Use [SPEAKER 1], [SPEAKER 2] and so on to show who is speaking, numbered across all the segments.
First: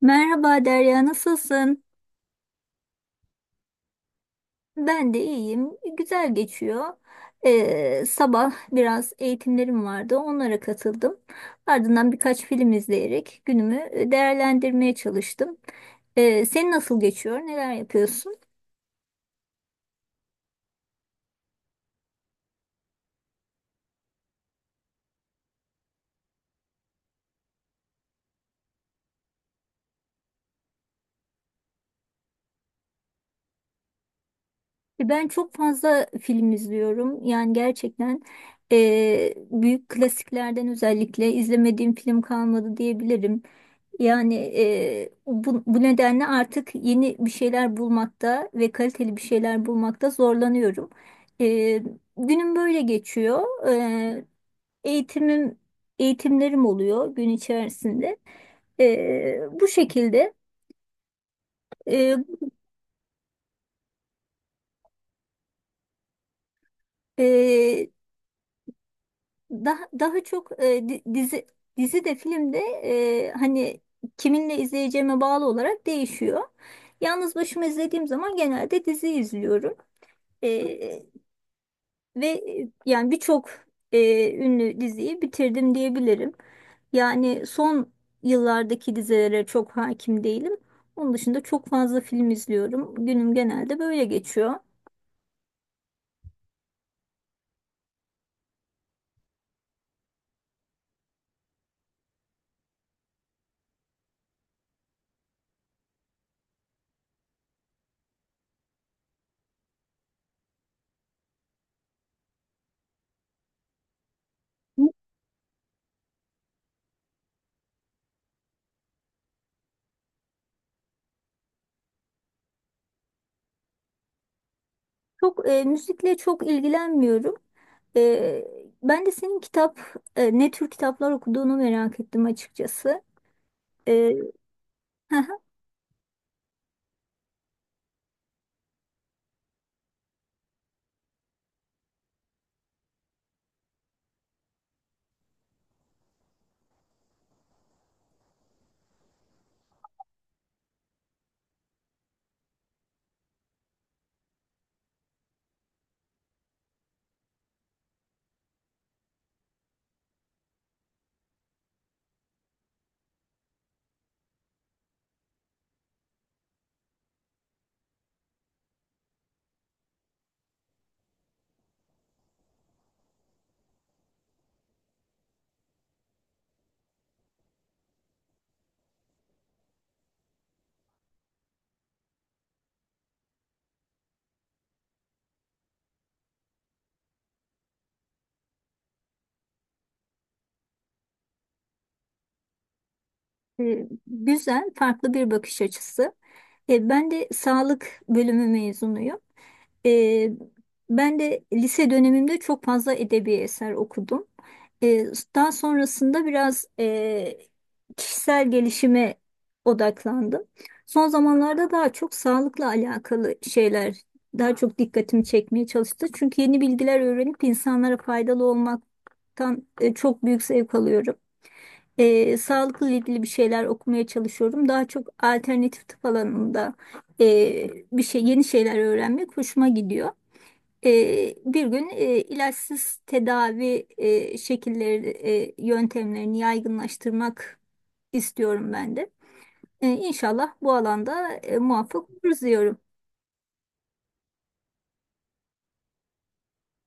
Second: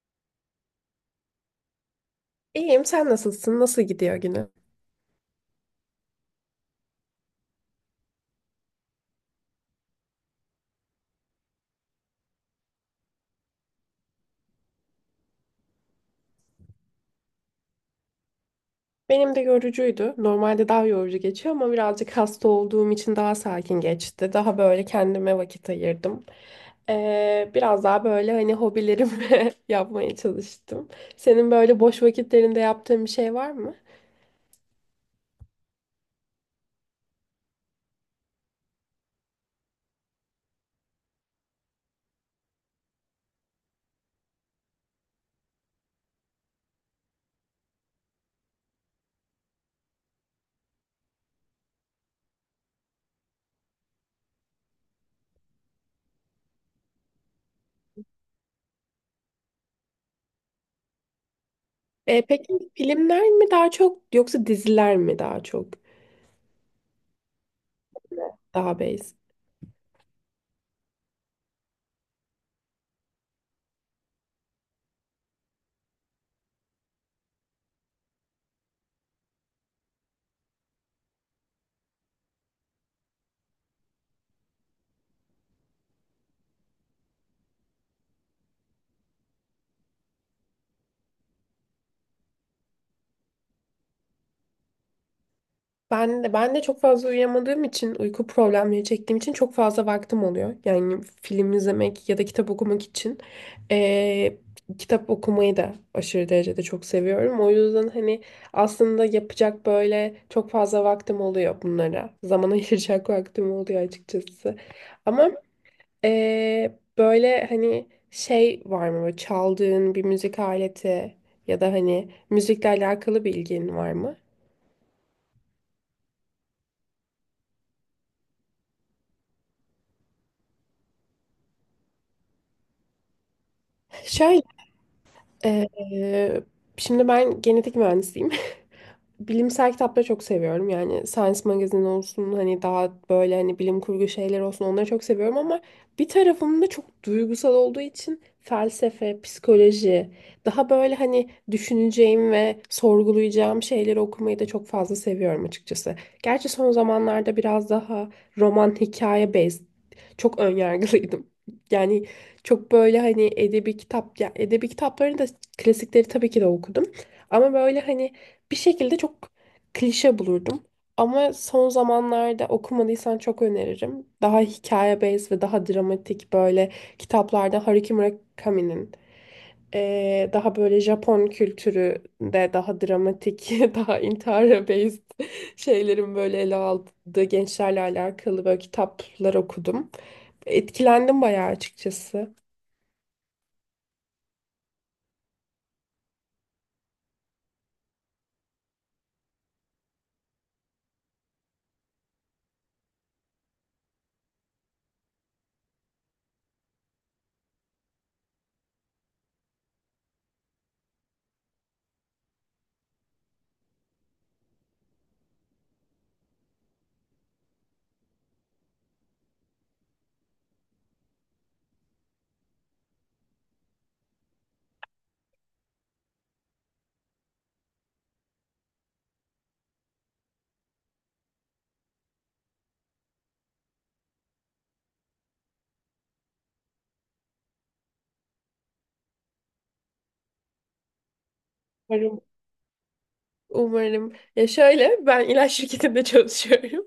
[SPEAKER 1] Merhaba Derya, nasılsın?
[SPEAKER 2] İyiyim, sen nasılsın? Nasıl gidiyor günü?
[SPEAKER 1] Ben de iyiyim, güzel geçiyor. Sabah biraz eğitimlerim vardı, onlara katıldım. Ardından birkaç film izleyerek günümü değerlendirmeye çalıştım. Senin nasıl geçiyor, neler yapıyorsun?
[SPEAKER 2] Benim de yorucuydu. Normalde daha yorucu geçiyor ama birazcık hasta olduğum için daha sakin geçti. Daha böyle kendime vakit ayırdım. Biraz daha böyle hani hobilerimi yapmaya çalıştım. Senin böyle boş vakitlerinde yaptığın bir şey var mı?
[SPEAKER 1] Ben çok fazla film izliyorum. Yani gerçekten büyük klasiklerden özellikle izlemediğim film kalmadı diyebilirim. Yani bu nedenle artık yeni bir şeyler bulmakta ve kaliteli bir şeyler bulmakta zorlanıyorum. E, Günüm böyle geçiyor. E, eğitimim Eğitimlerim oluyor gün içerisinde. Bu şekilde e,
[SPEAKER 2] Peki filmler mi daha çok yoksa diziler mi daha çok?
[SPEAKER 1] e,
[SPEAKER 2] Daha base.
[SPEAKER 1] daha çok dizi de film de, hani kiminle izleyeceğime bağlı olarak değişiyor. Yalnız başıma izlediğim zaman genelde dizi izliyorum. Ve yani birçok ünlü diziyi bitirdim diyebilirim. Yani son yıllardaki dizilere çok hakim değilim. Onun dışında çok fazla film izliyorum. Günüm genelde böyle geçiyor.
[SPEAKER 2] Ben de çok fazla uyuyamadığım için, uyku problemleri çektiğim için çok fazla vaktim oluyor. Yani film izlemek ya da kitap okumak için. Ee, kitap okumayı da aşırı derecede çok seviyorum. O yüzden hani aslında yapacak böyle çok fazla vaktim oluyor bunlara. Zaman ayıracak vaktim oluyor açıkçası. Ama böyle hani şey var mı? Böyle çaldığın bir müzik aleti ya da hani müzikle alakalı bir ilgin var mı?
[SPEAKER 1] Müzikle çok ilgilenmiyorum. Ben de senin ne tür kitaplar okuduğunu merak ettim açıkçası. E,
[SPEAKER 2] Şöyle Ee, şimdi ben genetik mühendisiyim, bilimsel kitapları çok seviyorum. Yani Science Magazine olsun, hani daha böyle hani bilim kurgu şeyler olsun, onları çok seviyorum ama bir tarafım da çok duygusal olduğu için felsefe, psikoloji, daha böyle hani düşüneceğim ve sorgulayacağım şeyleri okumayı da çok fazla seviyorum açıkçası. Gerçi son zamanlarda biraz daha roman hikaye based çok önyargılıydım. Yani çok böyle hani edebi kitap, ya edebi kitaplarını da klasikleri tabii ki de okudum. Ama böyle hani bir şekilde çok klişe bulurdum. Ama son zamanlarda okumadıysan çok öneririm. Daha hikaye based ve daha dramatik böyle kitaplarda Haruki Murakami'nin daha böyle Japon kültüründe daha dramatik, daha intihara based şeylerin böyle ele aldığı gençlerle alakalı böyle kitaplar okudum. Etkilendim bayağı açıkçası.
[SPEAKER 1] Güzel, farklı bir bakış açısı. Ben de sağlık bölümü mezunuyum. E, Ben de lise dönemimde çok fazla edebi eser okudum. E, Daha sonrasında biraz kişisel gelişime odaklandım. Son zamanlarda daha çok sağlıkla alakalı şeyler daha çok dikkatimi çekmeye çalıştı. Çünkü yeni bilgiler öğrenip insanlara faydalı olmaktan çok büyük zevk alıyorum, sağlıkla ilgili bir şeyler okumaya çalışıyorum. Daha çok alternatif tıp alanında e, bir şey yeni şeyler öğrenmek hoşuma gidiyor. Bir gün ilaçsız tedavi yöntemlerini yaygınlaştırmak istiyorum ben de. İnşallah bu alanda muvaffak oluruz diyorum.
[SPEAKER 2] Umarım. Ya şöyle, ben ilaç şirketinde çalışıyorum.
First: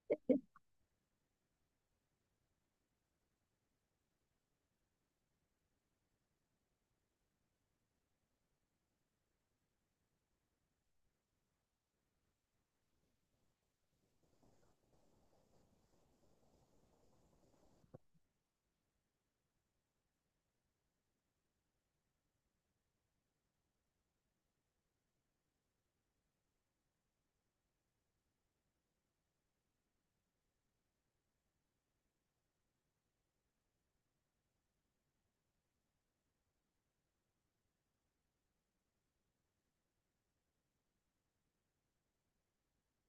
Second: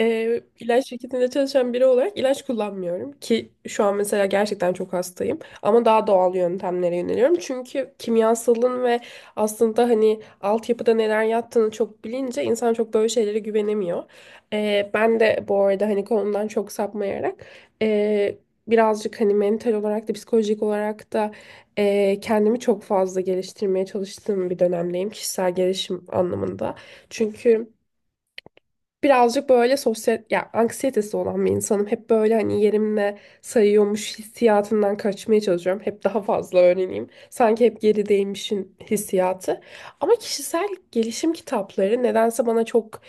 [SPEAKER 2] İlaç şirketinde çalışan biri olarak ilaç kullanmıyorum ki şu an mesela gerçekten çok hastayım ama daha doğal yöntemlere yöneliyorum. Çünkü kimyasalın ve aslında hani altyapıda neler yattığını çok bilince insan çok böyle şeylere güvenemiyor. Ben de bu arada hani konudan çok sapmayarak ee, birazcık hani mental olarak da psikolojik olarak da kendimi çok fazla geliştirmeye çalıştığım bir dönemdeyim, kişisel gelişim anlamında. Çünkü birazcık böyle sosyal ya anksiyetesi olan bir insanım. Hep böyle hani yerimle sayıyormuş hissiyatından kaçmaya çalışıyorum. Hep daha fazla öğreneyim. Sanki hep gerideymişin hissiyatı. Ama kişisel gelişim kitapları nedense bana çok,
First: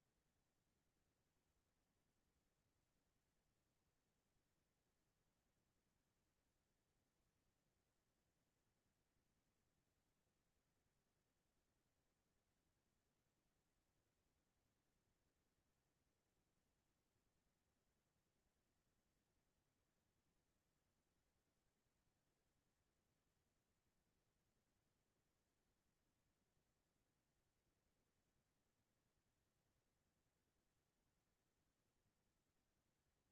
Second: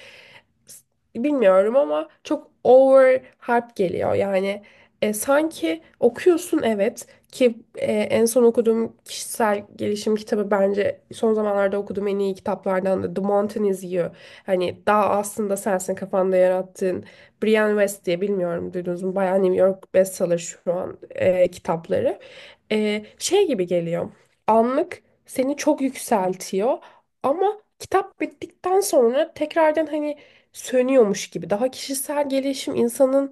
[SPEAKER 2] bilmiyorum ama çok over hype geliyor. Yani sanki okuyorsun, evet ki en son okuduğum kişisel gelişim kitabı, bence son zamanlarda okuduğum en iyi kitaplardan da The Mountain Is You. Hani daha aslında sensin kafanda yarattığın. Brian West diye, bilmiyorum, duydunuz mu? Bayağı New York bestseller şu an kitapları. Şey gibi geliyor. Anlık seni çok yükseltiyor ama kitap bittikten sonra tekrardan hani sönüyormuş gibi. Daha kişisel gelişim insanın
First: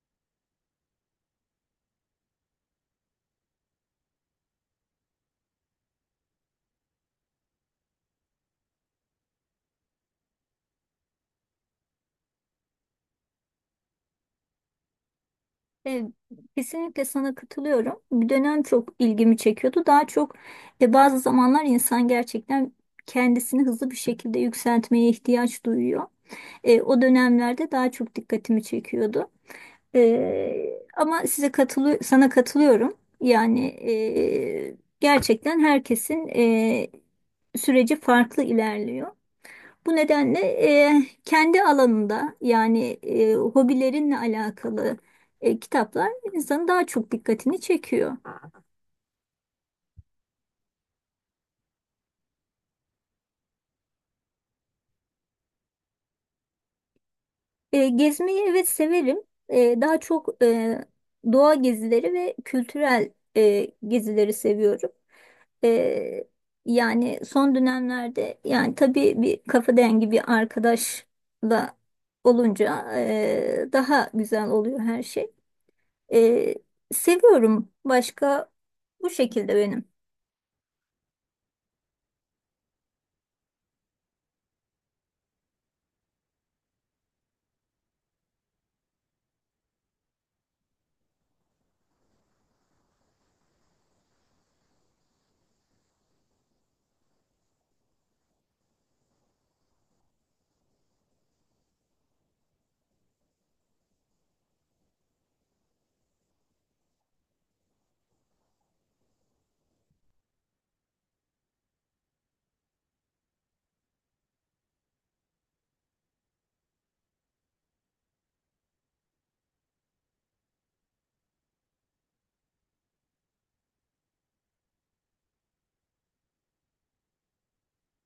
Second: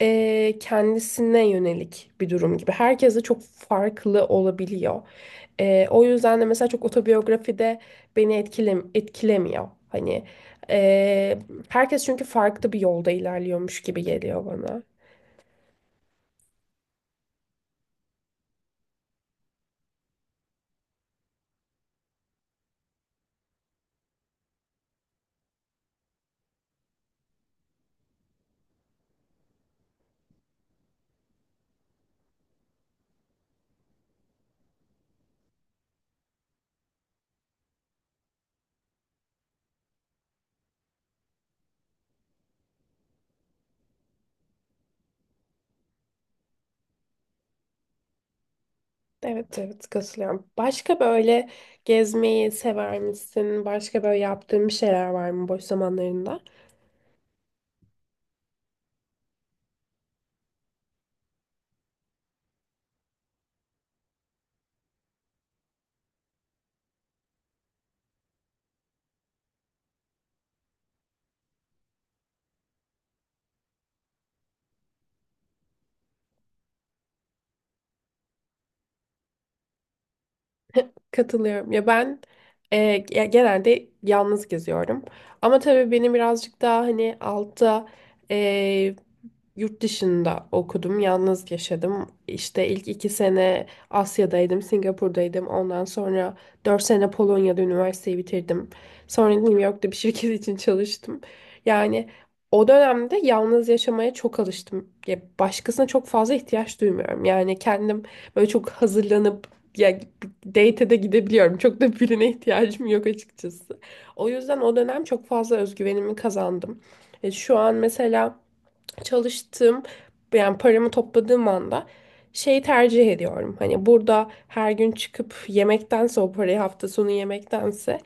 [SPEAKER 2] kendisine yönelik bir durum gibi. Herkes de çok farklı olabiliyor. O yüzden de mesela çok otobiyografi de beni etkilemiyor. Hani eee, herkes çünkü farklı bir yolda ilerliyormuş gibi geliyor bana.
[SPEAKER 1] E, Kesinlikle sana katılıyorum. Bir dönem çok ilgimi çekiyordu. Daha çok, bazı zamanlar insan gerçekten kendisini hızlı bir şekilde yükseltmeye ihtiyaç duyuyor. O dönemlerde daha çok dikkatimi çekiyordu. Ama size katılı sana katılıyorum. Yani gerçekten herkesin süreci farklı ilerliyor. Bu nedenle kendi alanında, yani hobilerinle alakalı kitaplar insanın daha çok dikkatini çekiyor.
[SPEAKER 2] Evet, evet, katılıyorum. Başka böyle gezmeyi sever misin? Başka böyle yaptığın bir şeyler var mı boş zamanlarında?
[SPEAKER 1] Gezmeyi evet severim. Daha çok doğa gezileri ve kültürel gezileri seviyorum. E, Yani son dönemlerde, yani tabii bir kafa dengi bir arkadaşla olunca daha güzel oluyor her şey. E, Seviyorum. Başka bu şekilde benim.
[SPEAKER 2] Katılıyorum. Ya ben, e, ya genelde yalnız geziyorum. Ama tabii benim birazcık daha hani altta e, yurt dışında okudum, yalnız yaşadım. İşte ilk iki sene Asya'daydım, Singapur'daydım. Ondan sonra dört sene Polonya'da üniversiteyi bitirdim. Sonra New York'ta bir şirket için çalıştım. Yani o dönemde yalnız yaşamaya çok alıştım. Ya başkasına çok fazla ihtiyaç duymuyorum. Yani kendim böyle çok hazırlanıp ya date'e de gidebiliyorum. Çok da birine ihtiyacım yok açıkçası. O yüzden o dönem çok fazla özgüvenimi kazandım. Şu an mesela çalıştığım, yani paramı topladığım anda şeyi tercih ediyorum. Hani burada her gün çıkıp yemektense, o parayı hafta sonu yemektense,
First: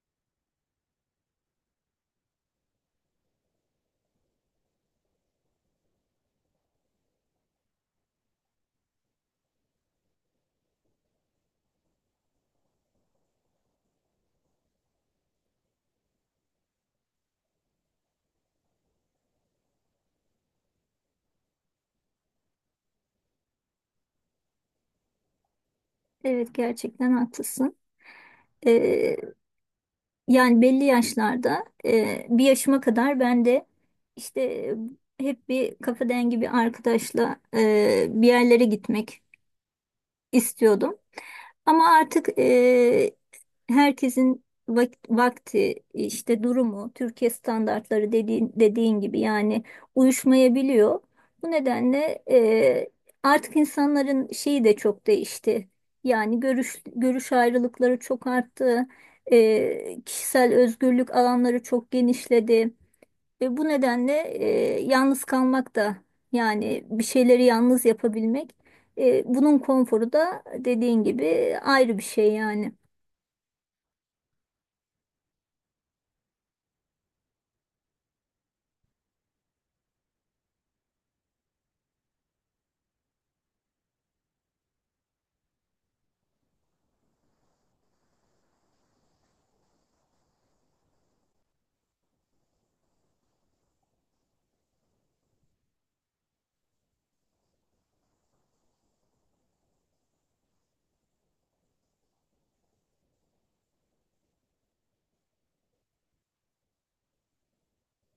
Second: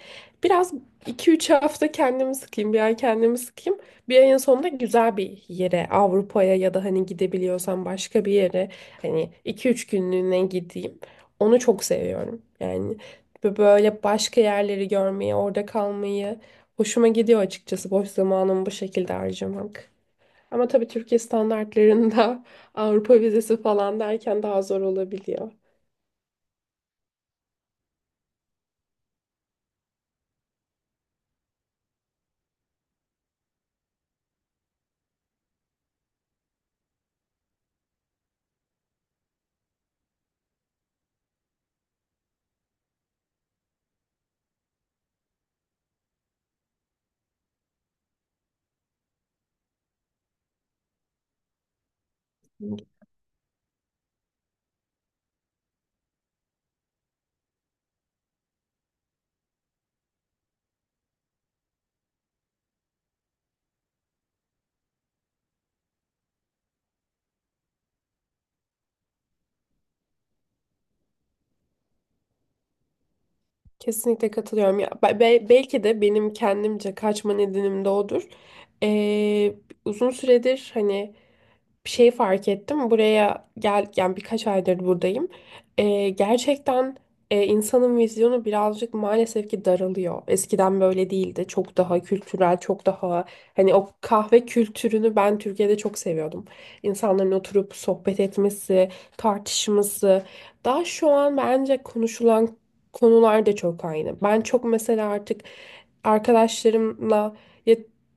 [SPEAKER 2] biraz iki üç hafta kendimi sıkayım, bir ay kendimi sıkayım. Bir ayın sonunda güzel bir yere, Avrupa'ya ya da hani gidebiliyorsam başka bir yere, hani iki üç günlüğüne gideyim. Onu çok seviyorum. Yani böyle başka yerleri görmeyi, orada kalmayı hoşuma gidiyor açıkçası, boş zamanımı bu şekilde harcamak. Ama tabii Türkiye standartlarında Avrupa vizesi falan derken daha zor olabiliyor.
[SPEAKER 1] Evet, gerçekten haklısın. Ee, Yani belli yaşlarda, bir yaşıma kadar ben de işte hep bir kafa dengi bir arkadaşla bir yerlere gitmek istiyordum. Ama artık herkesin vakti, işte durumu, Türkiye standartları dediğin gibi, yani uyuşmayabiliyor. Bu nedenle artık insanların şeyi de çok değişti. Yani görüş ayrılıkları çok arttı. Kişisel özgürlük alanları çok genişledi. Ve bu nedenle yalnız kalmak da, yani bir şeyleri yalnız yapabilmek, bunun konforu da dediğin gibi ayrı bir şey yani.
[SPEAKER 2] Kesinlikle katılıyorum. Ya, belki de benim kendimce kaçma nedenim de odur. Ee, uzun süredir hani bir şey fark ettim. Buraya gel, yani birkaç aydır buradayım. Gerçekten insanın vizyonu birazcık maalesef ki daralıyor. Eskiden böyle değildi. Çok daha kültürel, çok daha hani o kahve kültürünü ben Türkiye'de çok seviyordum. İnsanların oturup sohbet etmesi, tartışması. Daha şu an bence konuşulan konular da çok aynı. Ben çok mesela artık arkadaşlarımla, ya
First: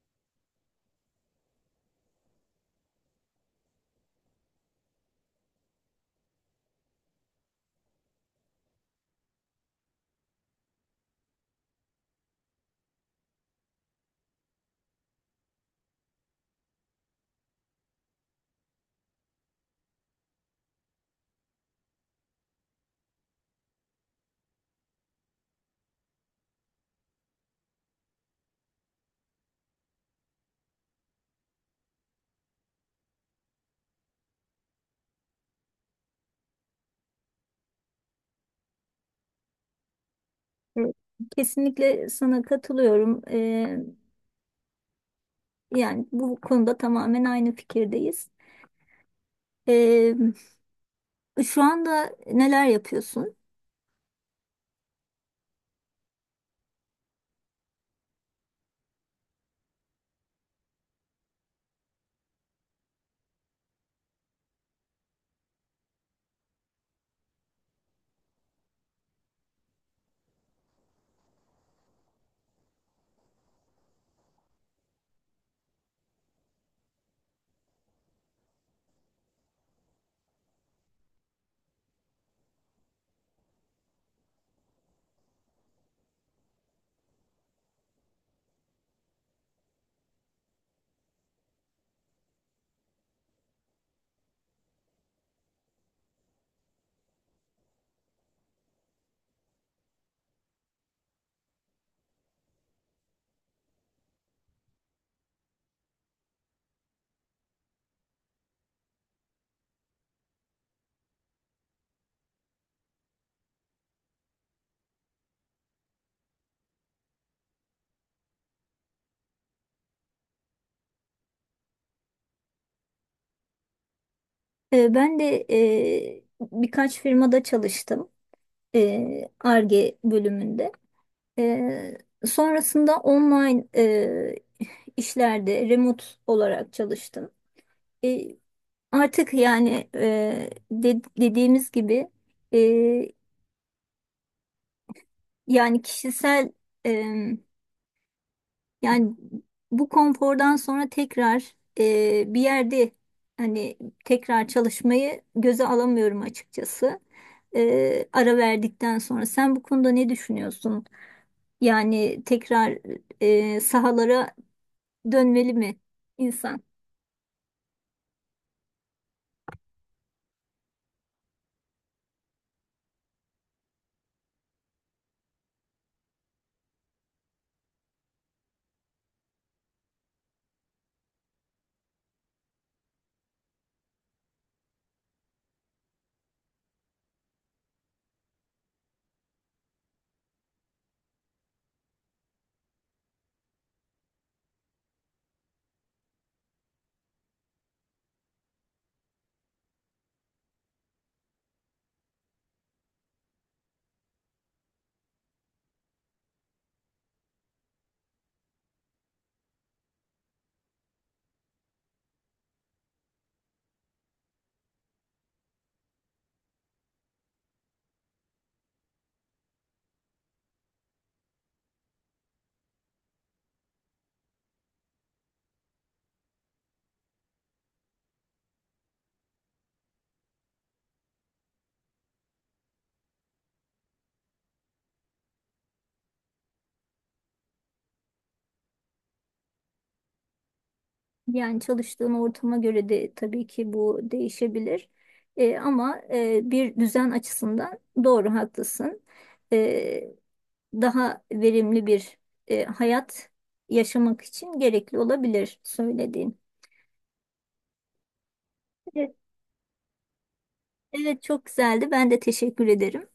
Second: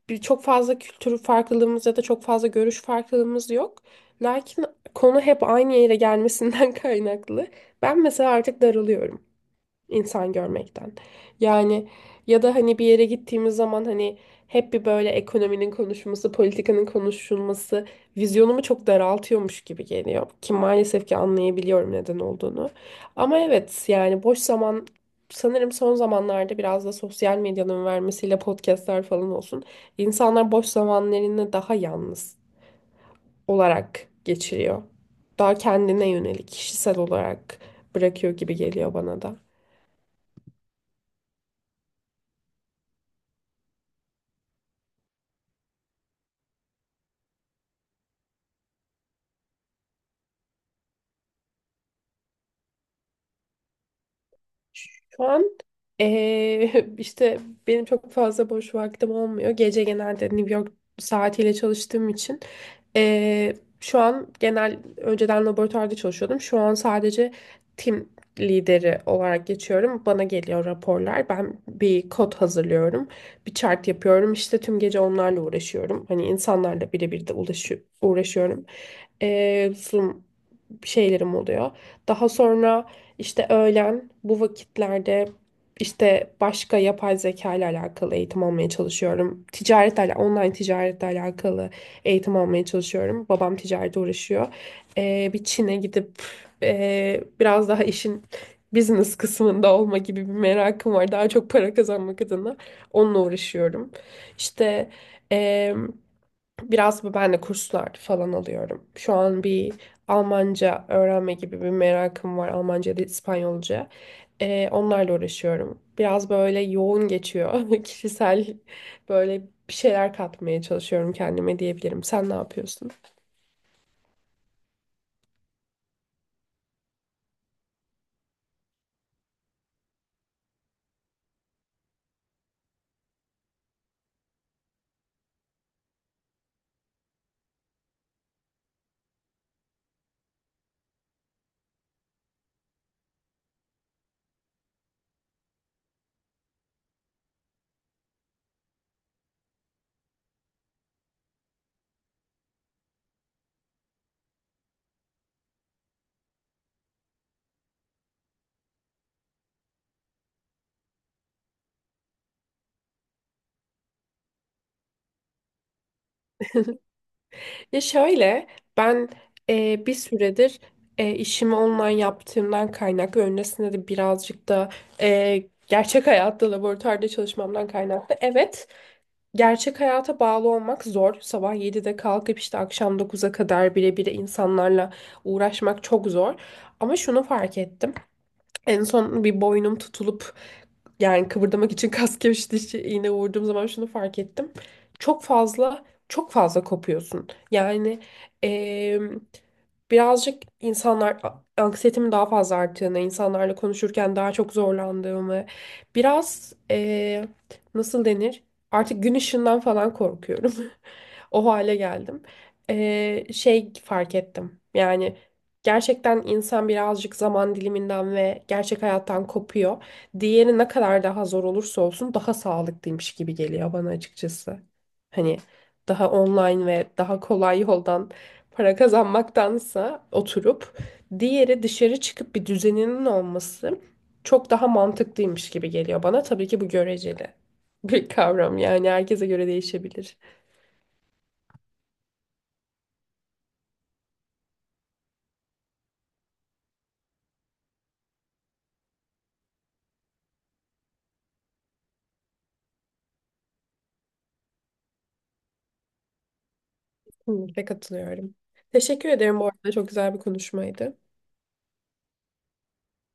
[SPEAKER 2] bir çok fazla kültür farklılığımız ya da çok fazla görüş farklılığımız yok. Lakin konu hep aynı yere gelmesinden kaynaklı. Ben mesela artık daralıyorum insan görmekten. Yani ya da hani bir yere gittiğimiz zaman hani hep bir böyle ekonominin konuşulması, politikanın konuşulması vizyonumu çok daraltıyormuş gibi geliyor. Ki maalesef ki anlayabiliyorum neden olduğunu. Ama evet, yani boş zaman, sanırım son zamanlarda biraz da sosyal medyanın vermesiyle podcastler falan olsun, İnsanlar boş zamanlarını daha yalnız olarak geçiriyor. Daha kendine yönelik, kişisel olarak bırakıyor gibi geliyor bana da.
[SPEAKER 1] Evet. Kesinlikle sana katılıyorum. Yani bu konuda tamamen aynı fikirdeyiz. E, Şu anda neler yapıyorsun?
[SPEAKER 2] Şu an işte benim çok fazla boş vaktim olmuyor. Gece genelde New York saatiyle çalıştığım için şu an genel, önceden laboratuvarda çalışıyordum. Şu an sadece tim lideri olarak geçiyorum. Bana geliyor raporlar. Ben bir kod hazırlıyorum. Bir chart yapıyorum. İşte tüm gece onlarla uğraşıyorum. Hani insanlarla birebir de uğraşıyorum. Zoom şeylerim oluyor. Daha sonra işte öğlen bu vakitlerde işte başka yapay zeka ile alakalı eğitim almaya çalışıyorum. Ticaretle, online ticaretle alakalı eğitim almaya çalışıyorum. Babam ticarete uğraşıyor. Bir Çin'e gidip biraz daha işin business kısmında olma gibi bir merakım var. Daha çok para kazanmak adına onunla uğraşıyorum. İşte em, biraz ben de kurslar falan alıyorum. Şu an bir Almanca öğrenme gibi bir merakım var. Almanca ya da İspanyolca. Onlarla uğraşıyorum. Biraz böyle yoğun geçiyor. Kişisel böyle bir şeyler katmaya çalışıyorum kendime diyebilirim. Sen ne yapıyorsun?
[SPEAKER 1] Ben de birkaç firmada çalıştım. Ar-Ge bölümünde. E, Sonrasında online işlerde remote olarak çalıştım. E, Artık yani, dediğimiz gibi, e, yani kişisel e, yani bu konfordan sonra tekrar, bir yerde hani tekrar çalışmayı göze alamıyorum açıkçası. Ara verdikten sonra sen bu konuda ne düşünüyorsun? Yani tekrar sahalara dönmeli mi insan?
[SPEAKER 2] Ya şöyle, ben bir süredir işimi online yaptığımdan kaynaklı, öncesinde de birazcık da gerçek hayatta laboratuvarda çalışmamdan kaynaklı. Evet. Gerçek hayata bağlı olmak zor. Sabah 7'de kalkıp işte akşam 9'a kadar birebir insanlarla uğraşmak çok zor. Ama şunu fark ettim. En son bir boynum tutulup yani kıvırdamak için kas gevşetici iğne vurduğum zaman şunu fark ettim. Çok fazla çok fazla kopuyorsun. Yani em, birazcık insanlar anksiyetemin daha fazla arttığını, insanlarla konuşurken daha çok zorlandığımı, biraz nasıl denir? Artık gün ışığından falan korkuyorum. O hale geldim. Şey fark ettim. Yani gerçekten insan birazcık zaman diliminden ve gerçek hayattan kopuyor. Diğeri ne kadar daha zor olursa olsun daha sağlıklıymış gibi geliyor bana açıkçası. Hani daha online ve daha kolay yoldan para kazanmaktansa, oturup diğeri dışarı çıkıp bir düzeninin olması çok daha mantıklıymış gibi geliyor bana. Tabii ki bu göreceli bir kavram, yani herkese göre değişebilir.
[SPEAKER 1] Yani çalıştığın ortama göre de tabii ki bu değişebilir. Ama bir düzen açısından doğru, haklısın. E, Daha verimli bir hayat yaşamak için gerekli olabilir söylediğin.
[SPEAKER 2] Kesinlikle katılıyorum. Teşekkür
[SPEAKER 1] Evet,
[SPEAKER 2] ederim bu arada, çok güzel bir konuşmaydı.
[SPEAKER 1] evet, çok güzeldi. Ben de teşekkür ederim.